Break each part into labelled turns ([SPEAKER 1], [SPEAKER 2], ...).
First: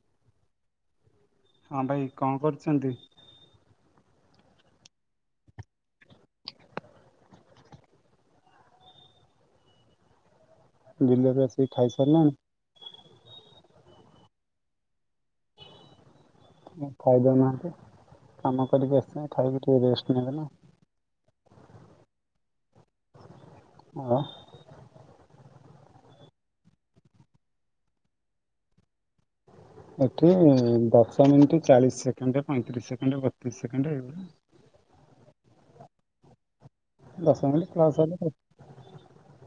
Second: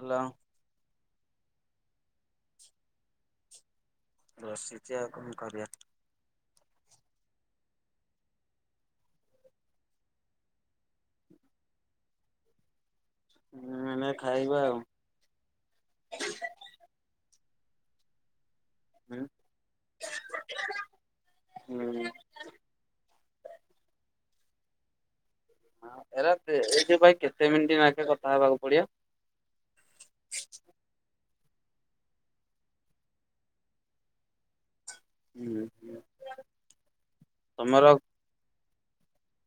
[SPEAKER 1] ହେଲା
[SPEAKER 2] ହଁ ଭାଇ କଣ କରୁଛନ୍ତି?
[SPEAKER 1] ବସିଛି ଆଉ କନ୍ କରିବା।
[SPEAKER 2] ବିଲରୁ ଆସିକି ଖାଇସାରିଲେଣି?
[SPEAKER 1] ହୁଁ ମାନେ ଖାଇବା ଆଉ।
[SPEAKER 2] ଖାଇଦଉନାହାନ୍ତି କାମ କରିକି
[SPEAKER 1] ହୁଁ।
[SPEAKER 2] ଆସିିଛନ୍ତି ଖାଇକି ଟିକେ ରେଷ୍ଟ ନେବେନା।
[SPEAKER 1] ହୁଁ।
[SPEAKER 2] ହଁ।
[SPEAKER 1] ହଁ ଏରା କେ ଏଥି ପାଇଁ କେତେ ମିନିଟ୍ ନାକେ କଥା ହେବାକୁ ପଡିବ।
[SPEAKER 2] ଏଠି ଦଶ ମିଣ୍ଟି ଚାଳିଶ ସେକେଣ୍ଡ ପଇଁତିରିଶ ସେକେଣ୍ଡ ବତିଶ ସେକେଣ୍ଡ ଏଇ [inaudible]
[SPEAKER 1] ହୁଁ ହୁଁ।
[SPEAKER 2] ଦସ ମିନିଟ ପ୍ଲସ ହେଲେ ଚଳିବ।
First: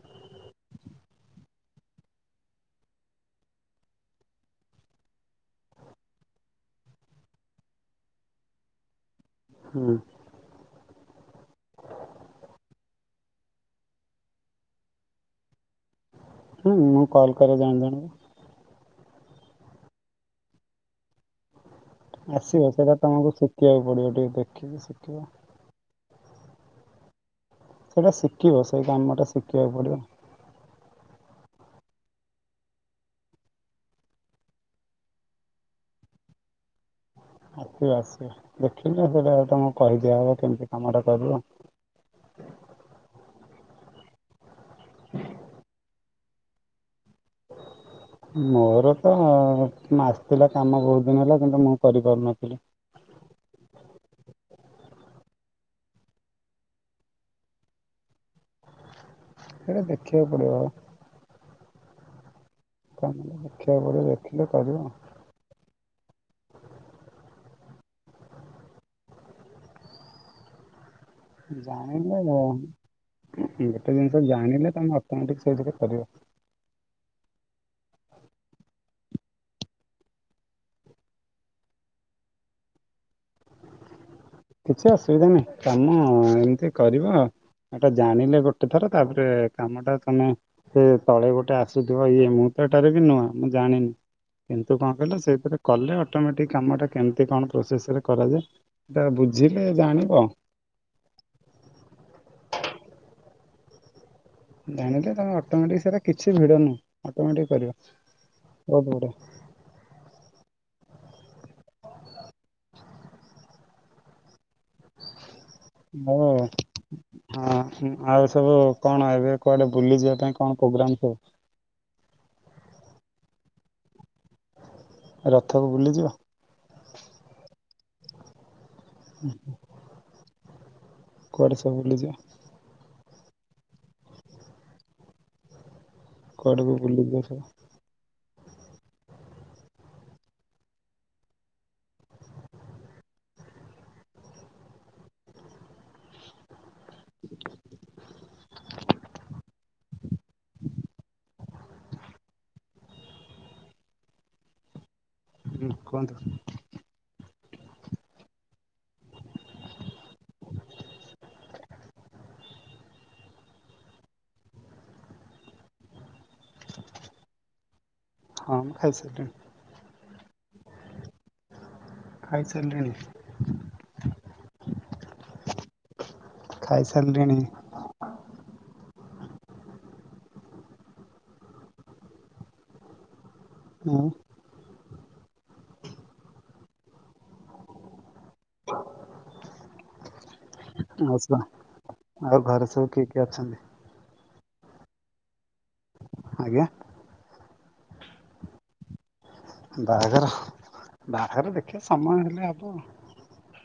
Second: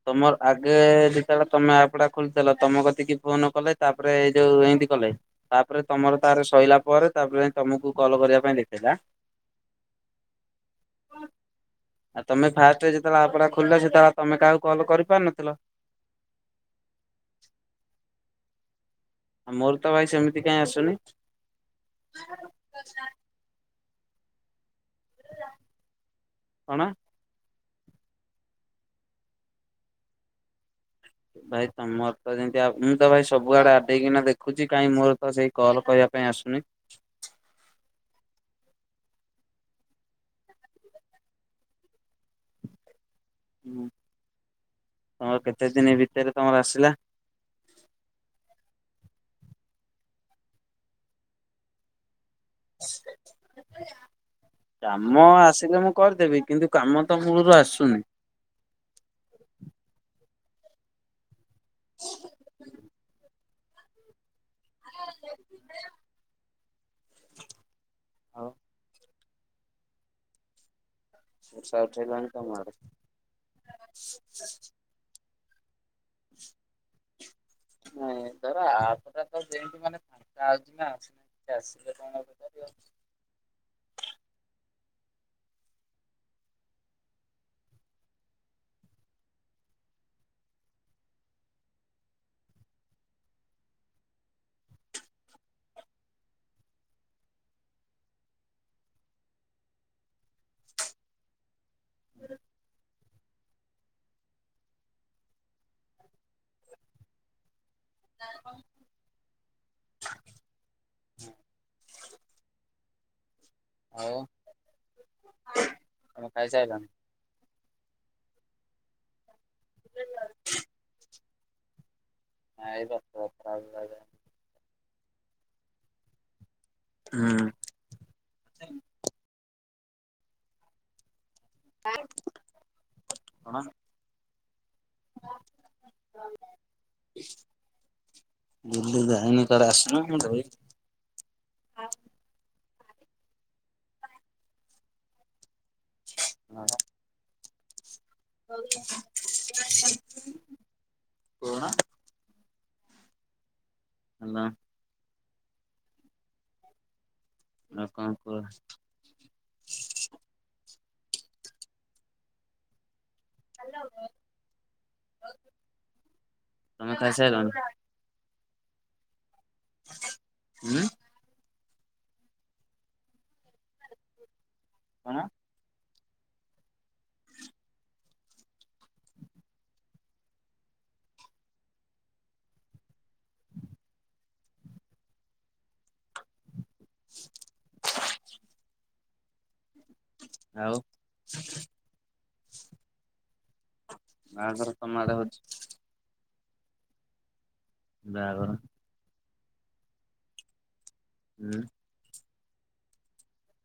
[SPEAKER 1] ତମର ଆଗେ ଯେତେବେଳେ ତମେ ଆପ ଟା ଖୋଲିଥଲ ତମ କତିକି ଫୋନ କଲେ ତାପରେ ଏଇ ଯୋଉ ଏମତି କଲେ। ତାପରେ ତମର ତାର ସଇଲା ପରେ ତାପରେ ଯାଇ ତମକୁ କଲ କରିବା ପାଇଁ ଦେଖେଇଲା।
[SPEAKER 2] ହଁ।
[SPEAKER 1] ଆ ତମେ ଫାଷ୍ଟ ରେ ଯେତେବେଳେ ଆପ ଟା ଖୋଲିଲ ସେତେବେଆ ତମେ କାହାକୁ କଲ କରି ପାର ନଥିଲ।
[SPEAKER 2] ହୁଁ ମୁଁ କଲ୍ କରେ ଜଣେ ଜଣଙ୍କୁ।
[SPEAKER 1] ମୋର ତ ଭାଇ ସେମିତି କାଇଁ ଆସୁନି।
[SPEAKER 2] ଆସିବ ସେଇଟା ତମକୁ ଶିଖିଆକୁ ପଡିବ ଟିକେ ଦେଖିକି ଶିଖିବ।
[SPEAKER 1] କଣ?
[SPEAKER 2] ସେଟା ଶିକିବ ସେଇ କାମଟା ଶିଖିବାକୁ ପଡ଼ିବ।
[SPEAKER 1] ଭାଇ ତମର ତ ଯେମିତି ଆ ମୁଁ ତ ଭାଇ ସବୁଆଡେ ଆଡେଇକିନା ଦେଖୁଛି କାଇଁ ମୋର ତ ସେଇ କଲ୍ କରିବା ପାଇଁ ଆସୁନି।
[SPEAKER 2] ଆସିବ ଆସିବ ଦେଖିଲେ ସେଇଟା ତମକୁ କହିଦିଆହବ କେମିତି କାମଟା କରିବ।
[SPEAKER 1] ହୁଁ ହଁ କେତେ ଦିନି ଭିତରେ ତମର ଆସିଲା।
[SPEAKER 2] ମୋର ତ ମାସିଥିଲା କାମ ବହୁତ ଦିନ ହେଲା କିନ୍ତୁ ମୁଁ କରିପାରୁନଥିଲି।
[SPEAKER 1] [inaudible] କାମ ଆସିଲେ ମୁଁ କରିଦେବି କିନ୍ତୁ କାମ ତ ମୂଳରୁ ଆସୁନି।
[SPEAKER 2] ସେଇଟା ଦେଖିବାକୁ ପଡିବ।
[SPEAKER 1] ହ
[SPEAKER 2] ଦେଖିବାକୁ ପଡ଼ିବ ଦେଖିଲେ କରିବ।
[SPEAKER 1] ଆଉ ବର୍ଷା
[SPEAKER 2] ଜାଣିଲେ
[SPEAKER 1] ଉଠେଇଲାଣି
[SPEAKER 2] ଭ
[SPEAKER 1] ତମ ଆଡେ
[SPEAKER 2] ଗୋଟେ ଜିନିଷ ଜାଣିଲେ ତମେ ଅଟୋମେଟିକ ସେଇଥିରେ କରିବ।
[SPEAKER 1] ନାଇଁ ଧର ଆପଟା ତ ଯେମତି ମାନେ ଫାଙ୍କା ଅଛି ନା ସିଏ ଆସିଲେ କଣ ଆଉ ପଚାରିବ।
[SPEAKER 2] କିଛି ଅସୁବିଧା ନାହିଁ କାମ ଏମିତି କରିବ ଆଉ। ଏଟା ଜାଣିଲେ ଗୋଟେ ଥର ତାପରେ କାମ ଟା ତମେ ସେ ତଳେ ଗୋଟେ ଆସୁଥିବ ଇଏ ମୁଁ ତ ଏଠାରେ ବି ନୁଆ ମୁଁ ଜାଣିନି। କିନ୍ତୁ କଣ କହିଲ ସେଇଥିରେ କଲେ ଅଟୋମେଟିକ୍ କାମଟା କେମିତି କଣ ପ୍ରୋସେସରେ କରାଯାଏ ସେଟା ବୁଝିଲେ ଜାଣିବ।
[SPEAKER 1] ହୁଁ
[SPEAKER 2] ଜାଣିଲେ ତମେ ଅଟୋମେଟିକ ସେରା କିଛି ଭିଡ ନୁହଁ ଅଟୋମେଟିକ କରିବ ବହୁତ ଗୁଡେ।
[SPEAKER 1] ହୁଁ ଆଉ
[SPEAKER 2] ମୁ
[SPEAKER 1] ତମେ ଖାଇସାଇଲଣି?
[SPEAKER 2] ହଁ ଆଉ ସବୁ କଣ ଏବେ କୁଆଡେ ବୁଲିଯିବା ପାଇଁ କଣ ପୋଗ୍ରାମ ସବୁ
[SPEAKER 1] ନାଇଁ ରଥଯାତ୍ରା ରଇଲୀ।
[SPEAKER 2] ରଥକୁ ବୁଲିଯିବ।
[SPEAKER 1] ହୁଁ
[SPEAKER 2] ଉଁ ହୁଁ କୁଆଡ଼େ ସବୁ ବୁଲିଯିବା?
[SPEAKER 1] କଣ [unintelligible]
[SPEAKER 2] କୁଆଡକୁ ବୁଲିଯିବ ସବୁ?
[SPEAKER 1] ବୁଲି ଯାଇନି କୁଆଡ଼େ ଆସୁନୁ ମୂ ଦେବୀ ନାଁପା। ପୁରୁଣା ହ୍ୟାଲୋ
[SPEAKER 2] ହୁଁ କୁହନ୍ତୁ।
[SPEAKER 1] ଆଉ କଣ କୁହ? ତମେ ଖାଇ ସାରିଲଣି?
[SPEAKER 2] ହଁ ମୁ ଖାଇସାରିଲିଣି।
[SPEAKER 1] ହୁଁ
[SPEAKER 2] ଖାଇସାରିଲିଣି
[SPEAKER 1] କଣ
[SPEAKER 2] ଖାଇସାରିଲିଣି ମୂ
[SPEAKER 1] ଆଉ
[SPEAKER 2] ଆଛା ଆଉ ଘରେ ସବୁ କିଏ କିଏ ଅଛନ୍ତି?
[SPEAKER 1] ବାହାଘର ତମ ଆଡେ ହଉଛି
[SPEAKER 2] ଆଜ୍ଞା
[SPEAKER 1] ବାହାଘର
[SPEAKER 2] ବାହାଘର ବାହାଘର ଦେଖିବା ସମୟ ହେଲେ ହବ।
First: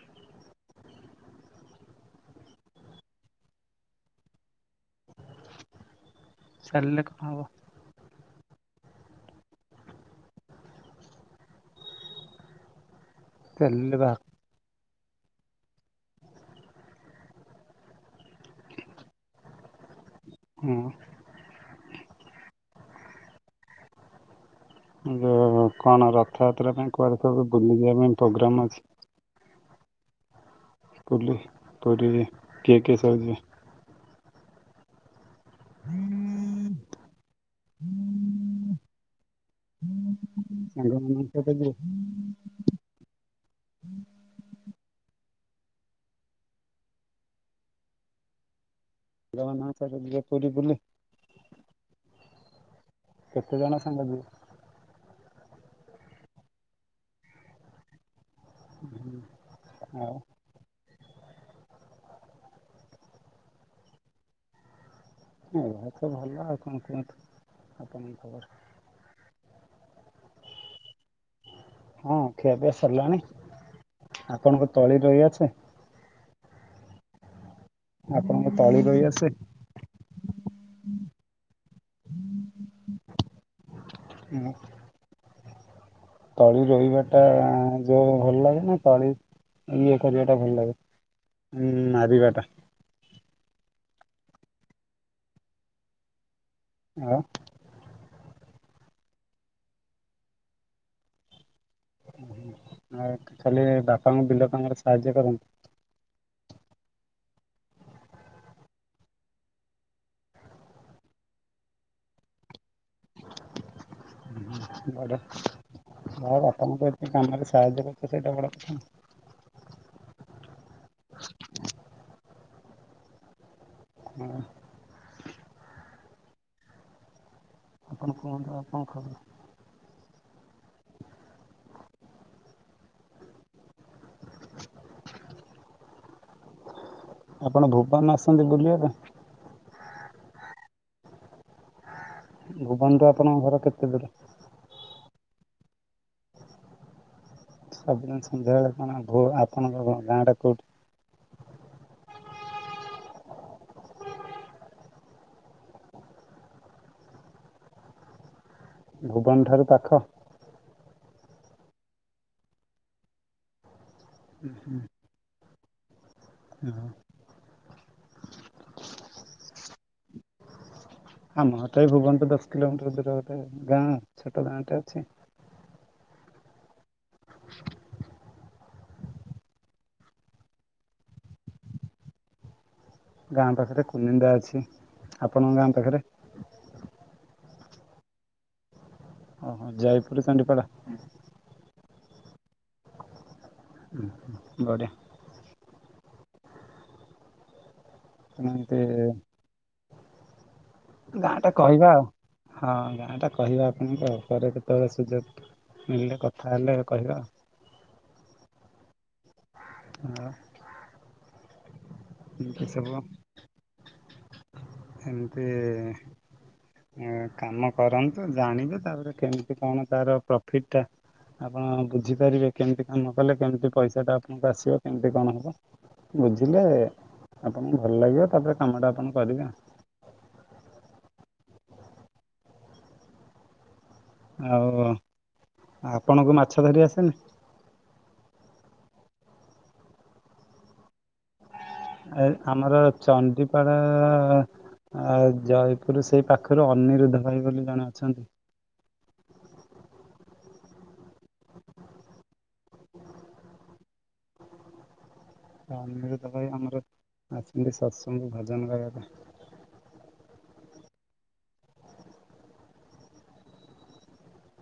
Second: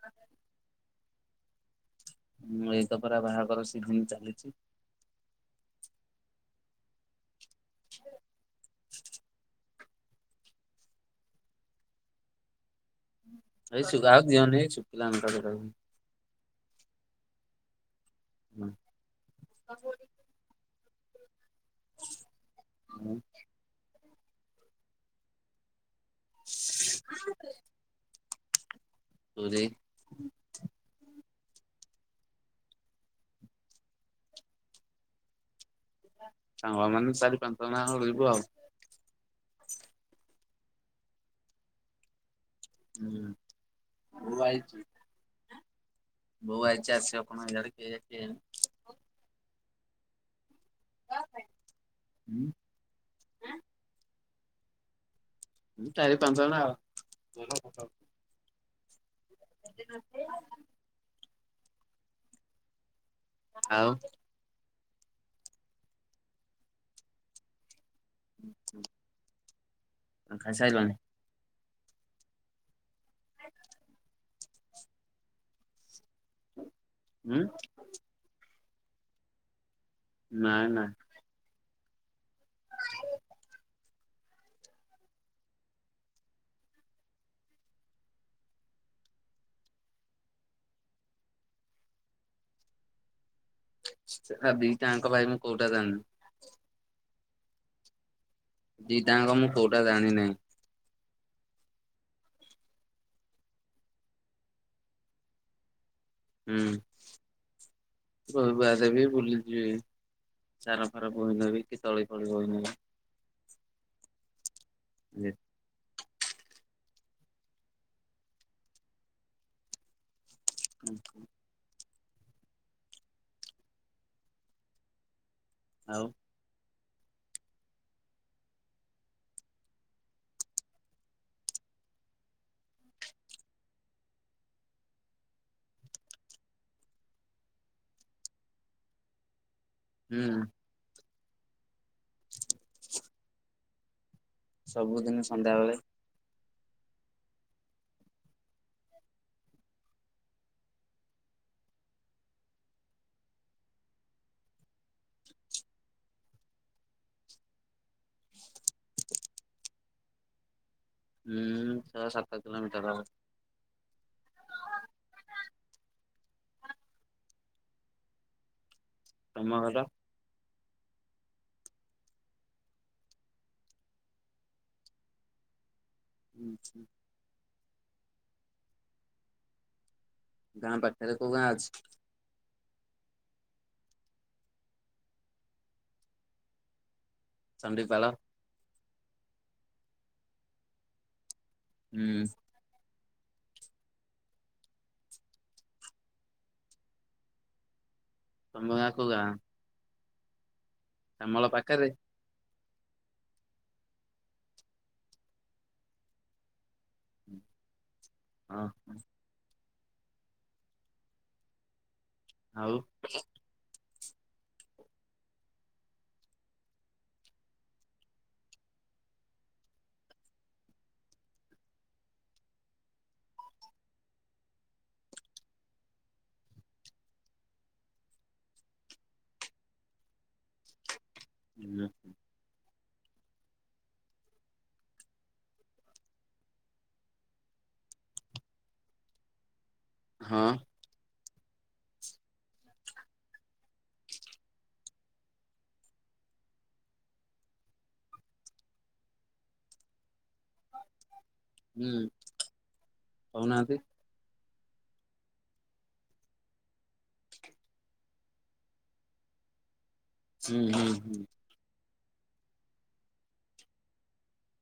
[SPEAKER 1] ନା ହିଁ। ମୁଁ ଏଇ ତ ପୁରା ବାହାଘର ସିଜିନ ଚାଲିଛି।
[SPEAKER 2] ସାରିଲେ କଣ ହବ
[SPEAKER 1] ଏଇ
[SPEAKER 2] ଚାଲିଲେ
[SPEAKER 1] ସୁୁଗା
[SPEAKER 2] ବାହା
[SPEAKER 1] ଆଉ ଦିଅନି ଏଇ ଶୁଖିଲା ଲଙ୍କା ଦିଟା ଦେଉ ହୁଁ।
[SPEAKER 2] ହଁ।
[SPEAKER 1] ହଁ।
[SPEAKER 2] ଯୋ କଣ ରଥଯାତ୍ରା ପାଇଁ କୁଆଡେ ସବୁ ବୁଲି ଯିବା ପାଇଁ ପୋଗ୍ରାମ ଅଛି?
[SPEAKER 1] ପୁରୀ।
[SPEAKER 2] ବୁଲି, ପୁରୀ କିଏ କିଏ ସବୁ ଯିବେ?
[SPEAKER 1] ସାଙ୍ଗ ମାନେ ଚାରି ପାଞ୍ଚ ଜଣ ଯାକ ଯିବୁ ଆଉ।
[SPEAKER 2] ସାଙ୍ଗ ମାନେ କେବେ ଯିବେ?
[SPEAKER 1] ହୁଁ, ବୋଉ ଆଇଚି। ବୋଉ ଆଇଚି ଆସିବ କଣ କେଇଏ କେଇଜାଣେ।
[SPEAKER 2] ହଁ ଚାଲ ଯିବା ପୁରୀ ବୁଲି।
[SPEAKER 1] ଉଁ,
[SPEAKER 2] କେତେ ଜଣ ସାଙ୍ଗ ଯିବ?
[SPEAKER 1] ହୁଁ, ଚାରି ପାଞ୍ଚ ଜଣ ଆଉ।
[SPEAKER 2] ଆଉ
[SPEAKER 1] [inaudible] ଆଉ
[SPEAKER 2] ହଁ ଏତେ ଭଲ ଲ, ଆଉ କଣ କୁହନ୍ତୁ? ଆପଣଙ୍କ କ
[SPEAKER 1] [inaudible] ଆଉ ଖାଇ ସାଇଲଣି?
[SPEAKER 2] ହଁ ଖିଆପିଆ ସରଲାଣି। ଆପଣଙ୍କ ତଳି ରୋଇବା ଅଛି?
[SPEAKER 1] ଉଁ,
[SPEAKER 2] ଆପଣଙ୍କୁ ତୋଳି ରୁଇ ଆସେ?
[SPEAKER 1] ନାଇ, ନା।
[SPEAKER 2] [unintelligible] ରୋଇବା ଟା ଯୋଉ ଭଲ ଲାଗେ ନା ତଳି ଇଏ କରିବା ଟା ଭଲ ଲାଗେ? ଉଁ, ମାରିବା ଟା।
[SPEAKER 1] ସେ ଆ, ଦିଟା ଆଙ୍କ ଭାଇ ମୁଁ କୋଉଟା ଜାଣିନି।
[SPEAKER 2] ଆଉ
[SPEAKER 1] ଦି ଟା ଆଙ୍କ ମୁଁ କୋଉଟା ଜାଣିିନାହିଁ।
[SPEAKER 2] ଖାଲି ବାପାଙ୍କୁ ବିଲ କାମରେ ସାହାଯ୍ୟ କରନ୍ତି?
[SPEAKER 1] ହୁଁ, ଘରୁ ବାହାରେ ବି ବୁଲି ଯିବି। ସାର ଫାର ବୋହି ନେବି କି ତଳି ଫଳି ବହି ନେବି।
[SPEAKER 2] ବଡ ଯା ହଉ ବାପାଙ୍କୁ ତ ଏତେ କାମରେ ସାହାଯ୍ୟ କରୁଛ ସେଇଟା ବଡ କଥା।
[SPEAKER 1] ଆଚ୍ଛା।
[SPEAKER 2] ହଁ।
[SPEAKER 1] ଆଉ।
[SPEAKER 2] ଆପଣ କୁହନ୍ତୁ ଆଉ କଣ ଖବର? ଆପଣ ଭୁବନ ଆସନ୍ତି ବୁଲିବା ପାଇଁ?
[SPEAKER 1] ହୁଁ।
[SPEAKER 2] ଭୁବନଠୁ ଆପଣଙ୍କ ଘର କେତେ ଦୂର?
[SPEAKER 1] ସବୁଦିନ ସନ୍ଧ୍ୟାବେଳେ
[SPEAKER 2] ସବୁଦିନ ସନ୍ଧ୍ୟାବେଳେ କଣ ଭୋ ଆପଣଙ୍କ ଗାଁ ଟା କେଉଁଠି? ଭୁବନ ଠାରୁ ପାଖ।
[SPEAKER 1] ହୁଁ ଛଅ ସାତ କିିଲୋମିଟର ହବ।
[SPEAKER 2] ଉଁ ହୁଁ। ହୁଁ।
[SPEAKER 1] ତମ ଘର?
[SPEAKER 2] ଆମ ଘର ଟା ଏଇ ଭୁବନ ଟୁ ଦଶ କିଲୋମିଟର ଦୂର ଗୋଟେ ଗାଁ ଛୋଟ ଗାଁ ଟେ ଅଛି।
[SPEAKER 1] ଆଛା। ଗାଁ ପାଖରେ କୋଉ ଗାଁ ଅଛି।
[SPEAKER 2] ଗାଁ ପାଖରେ କୁନିନ୍ଦା ଅଛି ଆପଣଙ୍କ ଗାଁ ପାଖରେ?
[SPEAKER 1] ଚଣ୍ଡିପାଳ।
[SPEAKER 2] ଓ ହୋ ଯଇପୁରୁ ଚଣ୍ଡିପାଳ।
[SPEAKER 1] ହୁଁ।
[SPEAKER 2] ଓ ହୋ। ବଢିଆ। ତମେ
[SPEAKER 1] ତମ
[SPEAKER 2] ଏମିତି
[SPEAKER 1] ଗାଁ କୋଉ ଗାଁ।
[SPEAKER 2] ଗାଁ
[SPEAKER 1] ଶ୍ୟାମଳ
[SPEAKER 2] ଟା କହିବା
[SPEAKER 1] ପାଖରେ
[SPEAKER 2] ଆଉ ହଁ ଗାଁ ଟା କହିବା ଆପଣଙ୍କୁ ଆଉ ପରେ କେତେବେଳେ ସୁଯୋଗ। ମିଳିଲେ କଥା ହେଲେ କହିବା।
[SPEAKER 1] ହଁ ହଁ।
[SPEAKER 2] ଆଉ। ଏମିତି
[SPEAKER 1] ହଁ
[SPEAKER 2] ସବୁ। ହେମିତି। ଆଉ କାମ କରନ୍ତୁ ଜାଣିବେ ତାପରେ କେମିତି କଣ ତାର ପ୍ରଫିଟ ଟା। ଆପଣ ବୁଝିପାରିବେ କେମିତି କାମ କଲେ କେମିତି ପଇସା ଟା ଆପଣଙ୍କୁ ଆସିବ କେମିତି କଣ ହବ। ବୁଝିଲେ ଆପଣଙ୍କୁ ଭଲ ଲାଗିବ ତାପରେ କାମଟା ଆପଣ କରିବେ ଆଉ।
[SPEAKER 1] ହୁଁଁ।
[SPEAKER 2] ଆଉ ଆପଣଙ୍କୁ ମାଛ ଧରି ଆସେନି।
[SPEAKER 1] ହଁ।
[SPEAKER 2] ଏ ଆମର ଚଣ୍ଡିପାଳ। ଆଉ ଜଇପୁର ସେଇ ପାଖରେ ଅନିରୁଦ୍ଧ ଭାଇ ବୋଲି ଜଣେ ଅଛନ୍ତି।
[SPEAKER 1] ହୁଁ କହୁ ନାହାନ୍ତି।
[SPEAKER 2] ସେ ଅନିରୁଦ୍ଧ ଭାଇ ଆମର ଆସନ୍ତି ଶତସଙ୍ଗ କୁ ଭଜନ ଗାଇବା ପାଇଁ।
[SPEAKER 1] ହୁଁ ହୁଁ ହୁଁ।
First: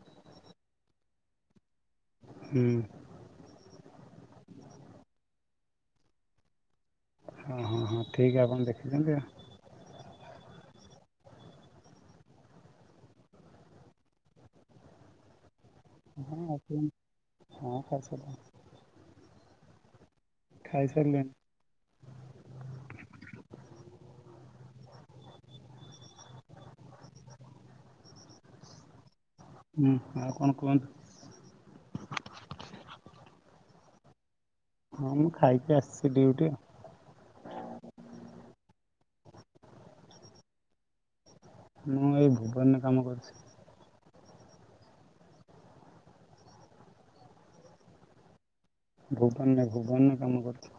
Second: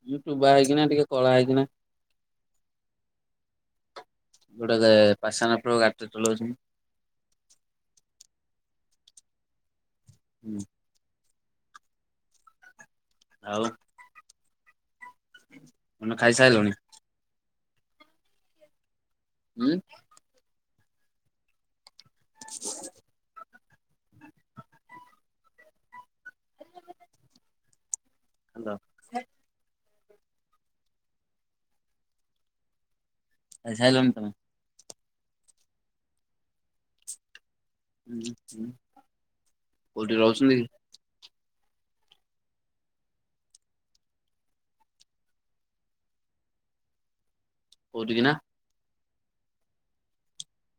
[SPEAKER 1] ହୁଁ ଟୁବା ହେଇକି ନା ଟିକେ କଳା ହେଇକି ନା।
[SPEAKER 2] ହୁଁ।
[SPEAKER 1] ଗୋଟେ ସେ ପାସେନେ ପ୍ରୋ ଗାଡି ଟେ ଚଲଉଛନ୍ତି।
[SPEAKER 2] ହଁ ହଁ ହଁ ଠିକ ଆପଣ ଦେଖିଛନ୍ତି ଆଉ।
[SPEAKER 1] ହୁଁ। ଆଉ। ତମେ
[SPEAKER 2] ନାଇଁ ଆଉ
[SPEAKER 1] ଖାଇସାରିଲଣି
[SPEAKER 2] କଣ ହଁ ଖାଇ ସାଇଲିଣି।
[SPEAKER 1] ଉଁ।
[SPEAKER 2] ଖାଇ ସାରିଲିଣି।
[SPEAKER 1] ହାଲୋ।
[SPEAKER 2] ହୁଁ ଆଉ କଣ କୁହନ୍ତୁ?
[SPEAKER 1] ଖାଇ ସାଇଲଣି ତମେ।
[SPEAKER 2] ହଁ ମୁଁ ଖାଇକି ଆସିଛି ଡିଉଟି।
[SPEAKER 1] ଉଁ ହୁଁ କୋଉଠି ରହୁଛନ୍ତି?
[SPEAKER 2] ମୁଁ ଏଇ ଭୁବନରେ କାମ କରୁଛି।
[SPEAKER 1] କୋଉଠି କି ନା।
[SPEAKER 2] ଭୁବନରେ ଭୁବନ ରେ କାମ କରୁଚି।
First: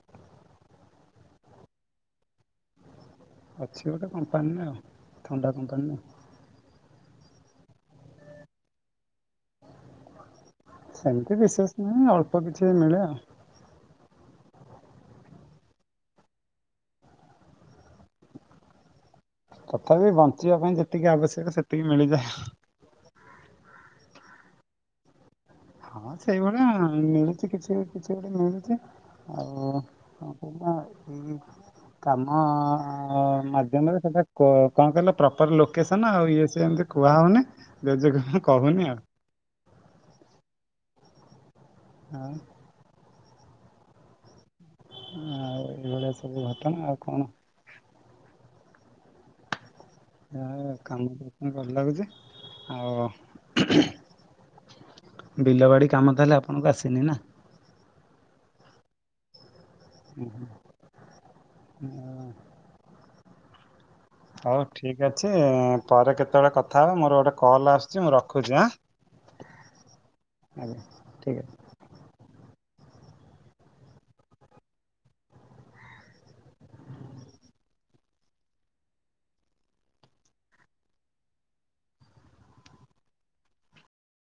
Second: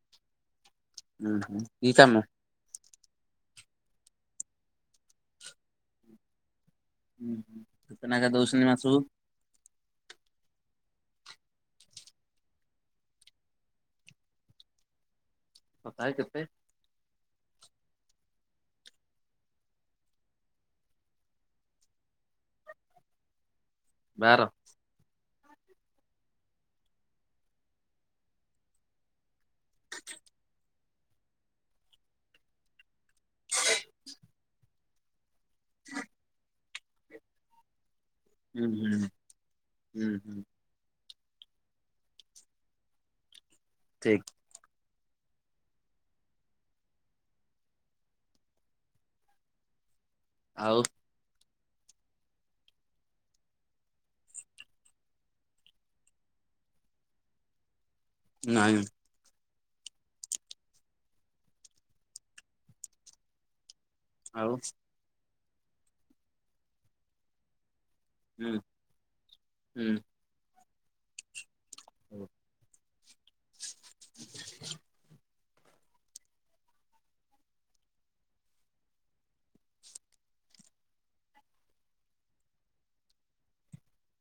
[SPEAKER 1] ଉଁ ହୁଁ କି କାମ?
[SPEAKER 2] ଅଛି ଗୋଟେ କମ୍ପାନୀରେ ଆଉ ଥଣ୍ଡା କମ୍ପାନୀରେ।
[SPEAKER 1] ଉଁ ହୁଁ କେତେନେଖା ଦଉଚନ୍ତି ମାସକୁ?
[SPEAKER 2] ସେମିତି ବିଶେଷ ନାହିଁ ଅଳ୍ପ କିଛି ମିଳେ ଆଉ।
[SPEAKER 1] ତଥାପି କେତେ?
[SPEAKER 2] ତଥାପି ବଞ୍ଚିବା ପାଇଁ ଯେତିକି ଆବଶ୍ୟକ ସେତିକି ମିଳିଯାଏ ଆଉ।
[SPEAKER 1] ବାର।
[SPEAKER 2] ହଁ ସେଇଭଳିଆ ମିଳୁଛି କିଛି କିଛି ଗୋଟେ ମିଳୁଚି। ଆଉ କଣ କଇଲ ଏଇ କାମ ହଁ ମାଧ୍ୟମରେ ସେଇଟା କ କଣ କହିଲ ପ୍ରପର ଲୋକେସନ ଆଉ ଇଏ ସିଏ ଏମିତି କୁହା ହଉନି ଜେଜେକୁ ହୁଁ
[SPEAKER 1] ଉଁ ହୁଁ ହୁଁ ହୁଁ।
[SPEAKER 2] ଆଉ
[SPEAKER 1] ଠିକ।
[SPEAKER 2] ଆଉ ଏଇଭଳିଆ ସବୁ ଘଟଣା ଆଉ କଣ? ଆଉ କାମ କରୁଚନ୍ତି ଭଲ ଲାଗୁଛି ଆଉ ହୁଁ ହୁଁ ବିଲବାଡ଼ି କାମ ତାହେଲେ ଆପଣଙ୍କୁ ଆସେନି ନା।
[SPEAKER 1] ନାଇଁ।
[SPEAKER 2] ଉଁ ହୁଁ ଆଉ
[SPEAKER 1] ଆଉ
[SPEAKER 2] ହଉ ଠିକ୍ ଅଛି ପରେ କେତେବେଳେ କଥା ହେବା। ମୋର ଗୋଟେ କଲ୍ ଆସୁ ଚି ମୁଁ ରଖୁଚି
[SPEAKER 1] ହୁଁ
[SPEAKER 2] ଆଁ ଆଜ୍ଞା ଠିକ ଅଛି।
[SPEAKER 1] ହୁଁ।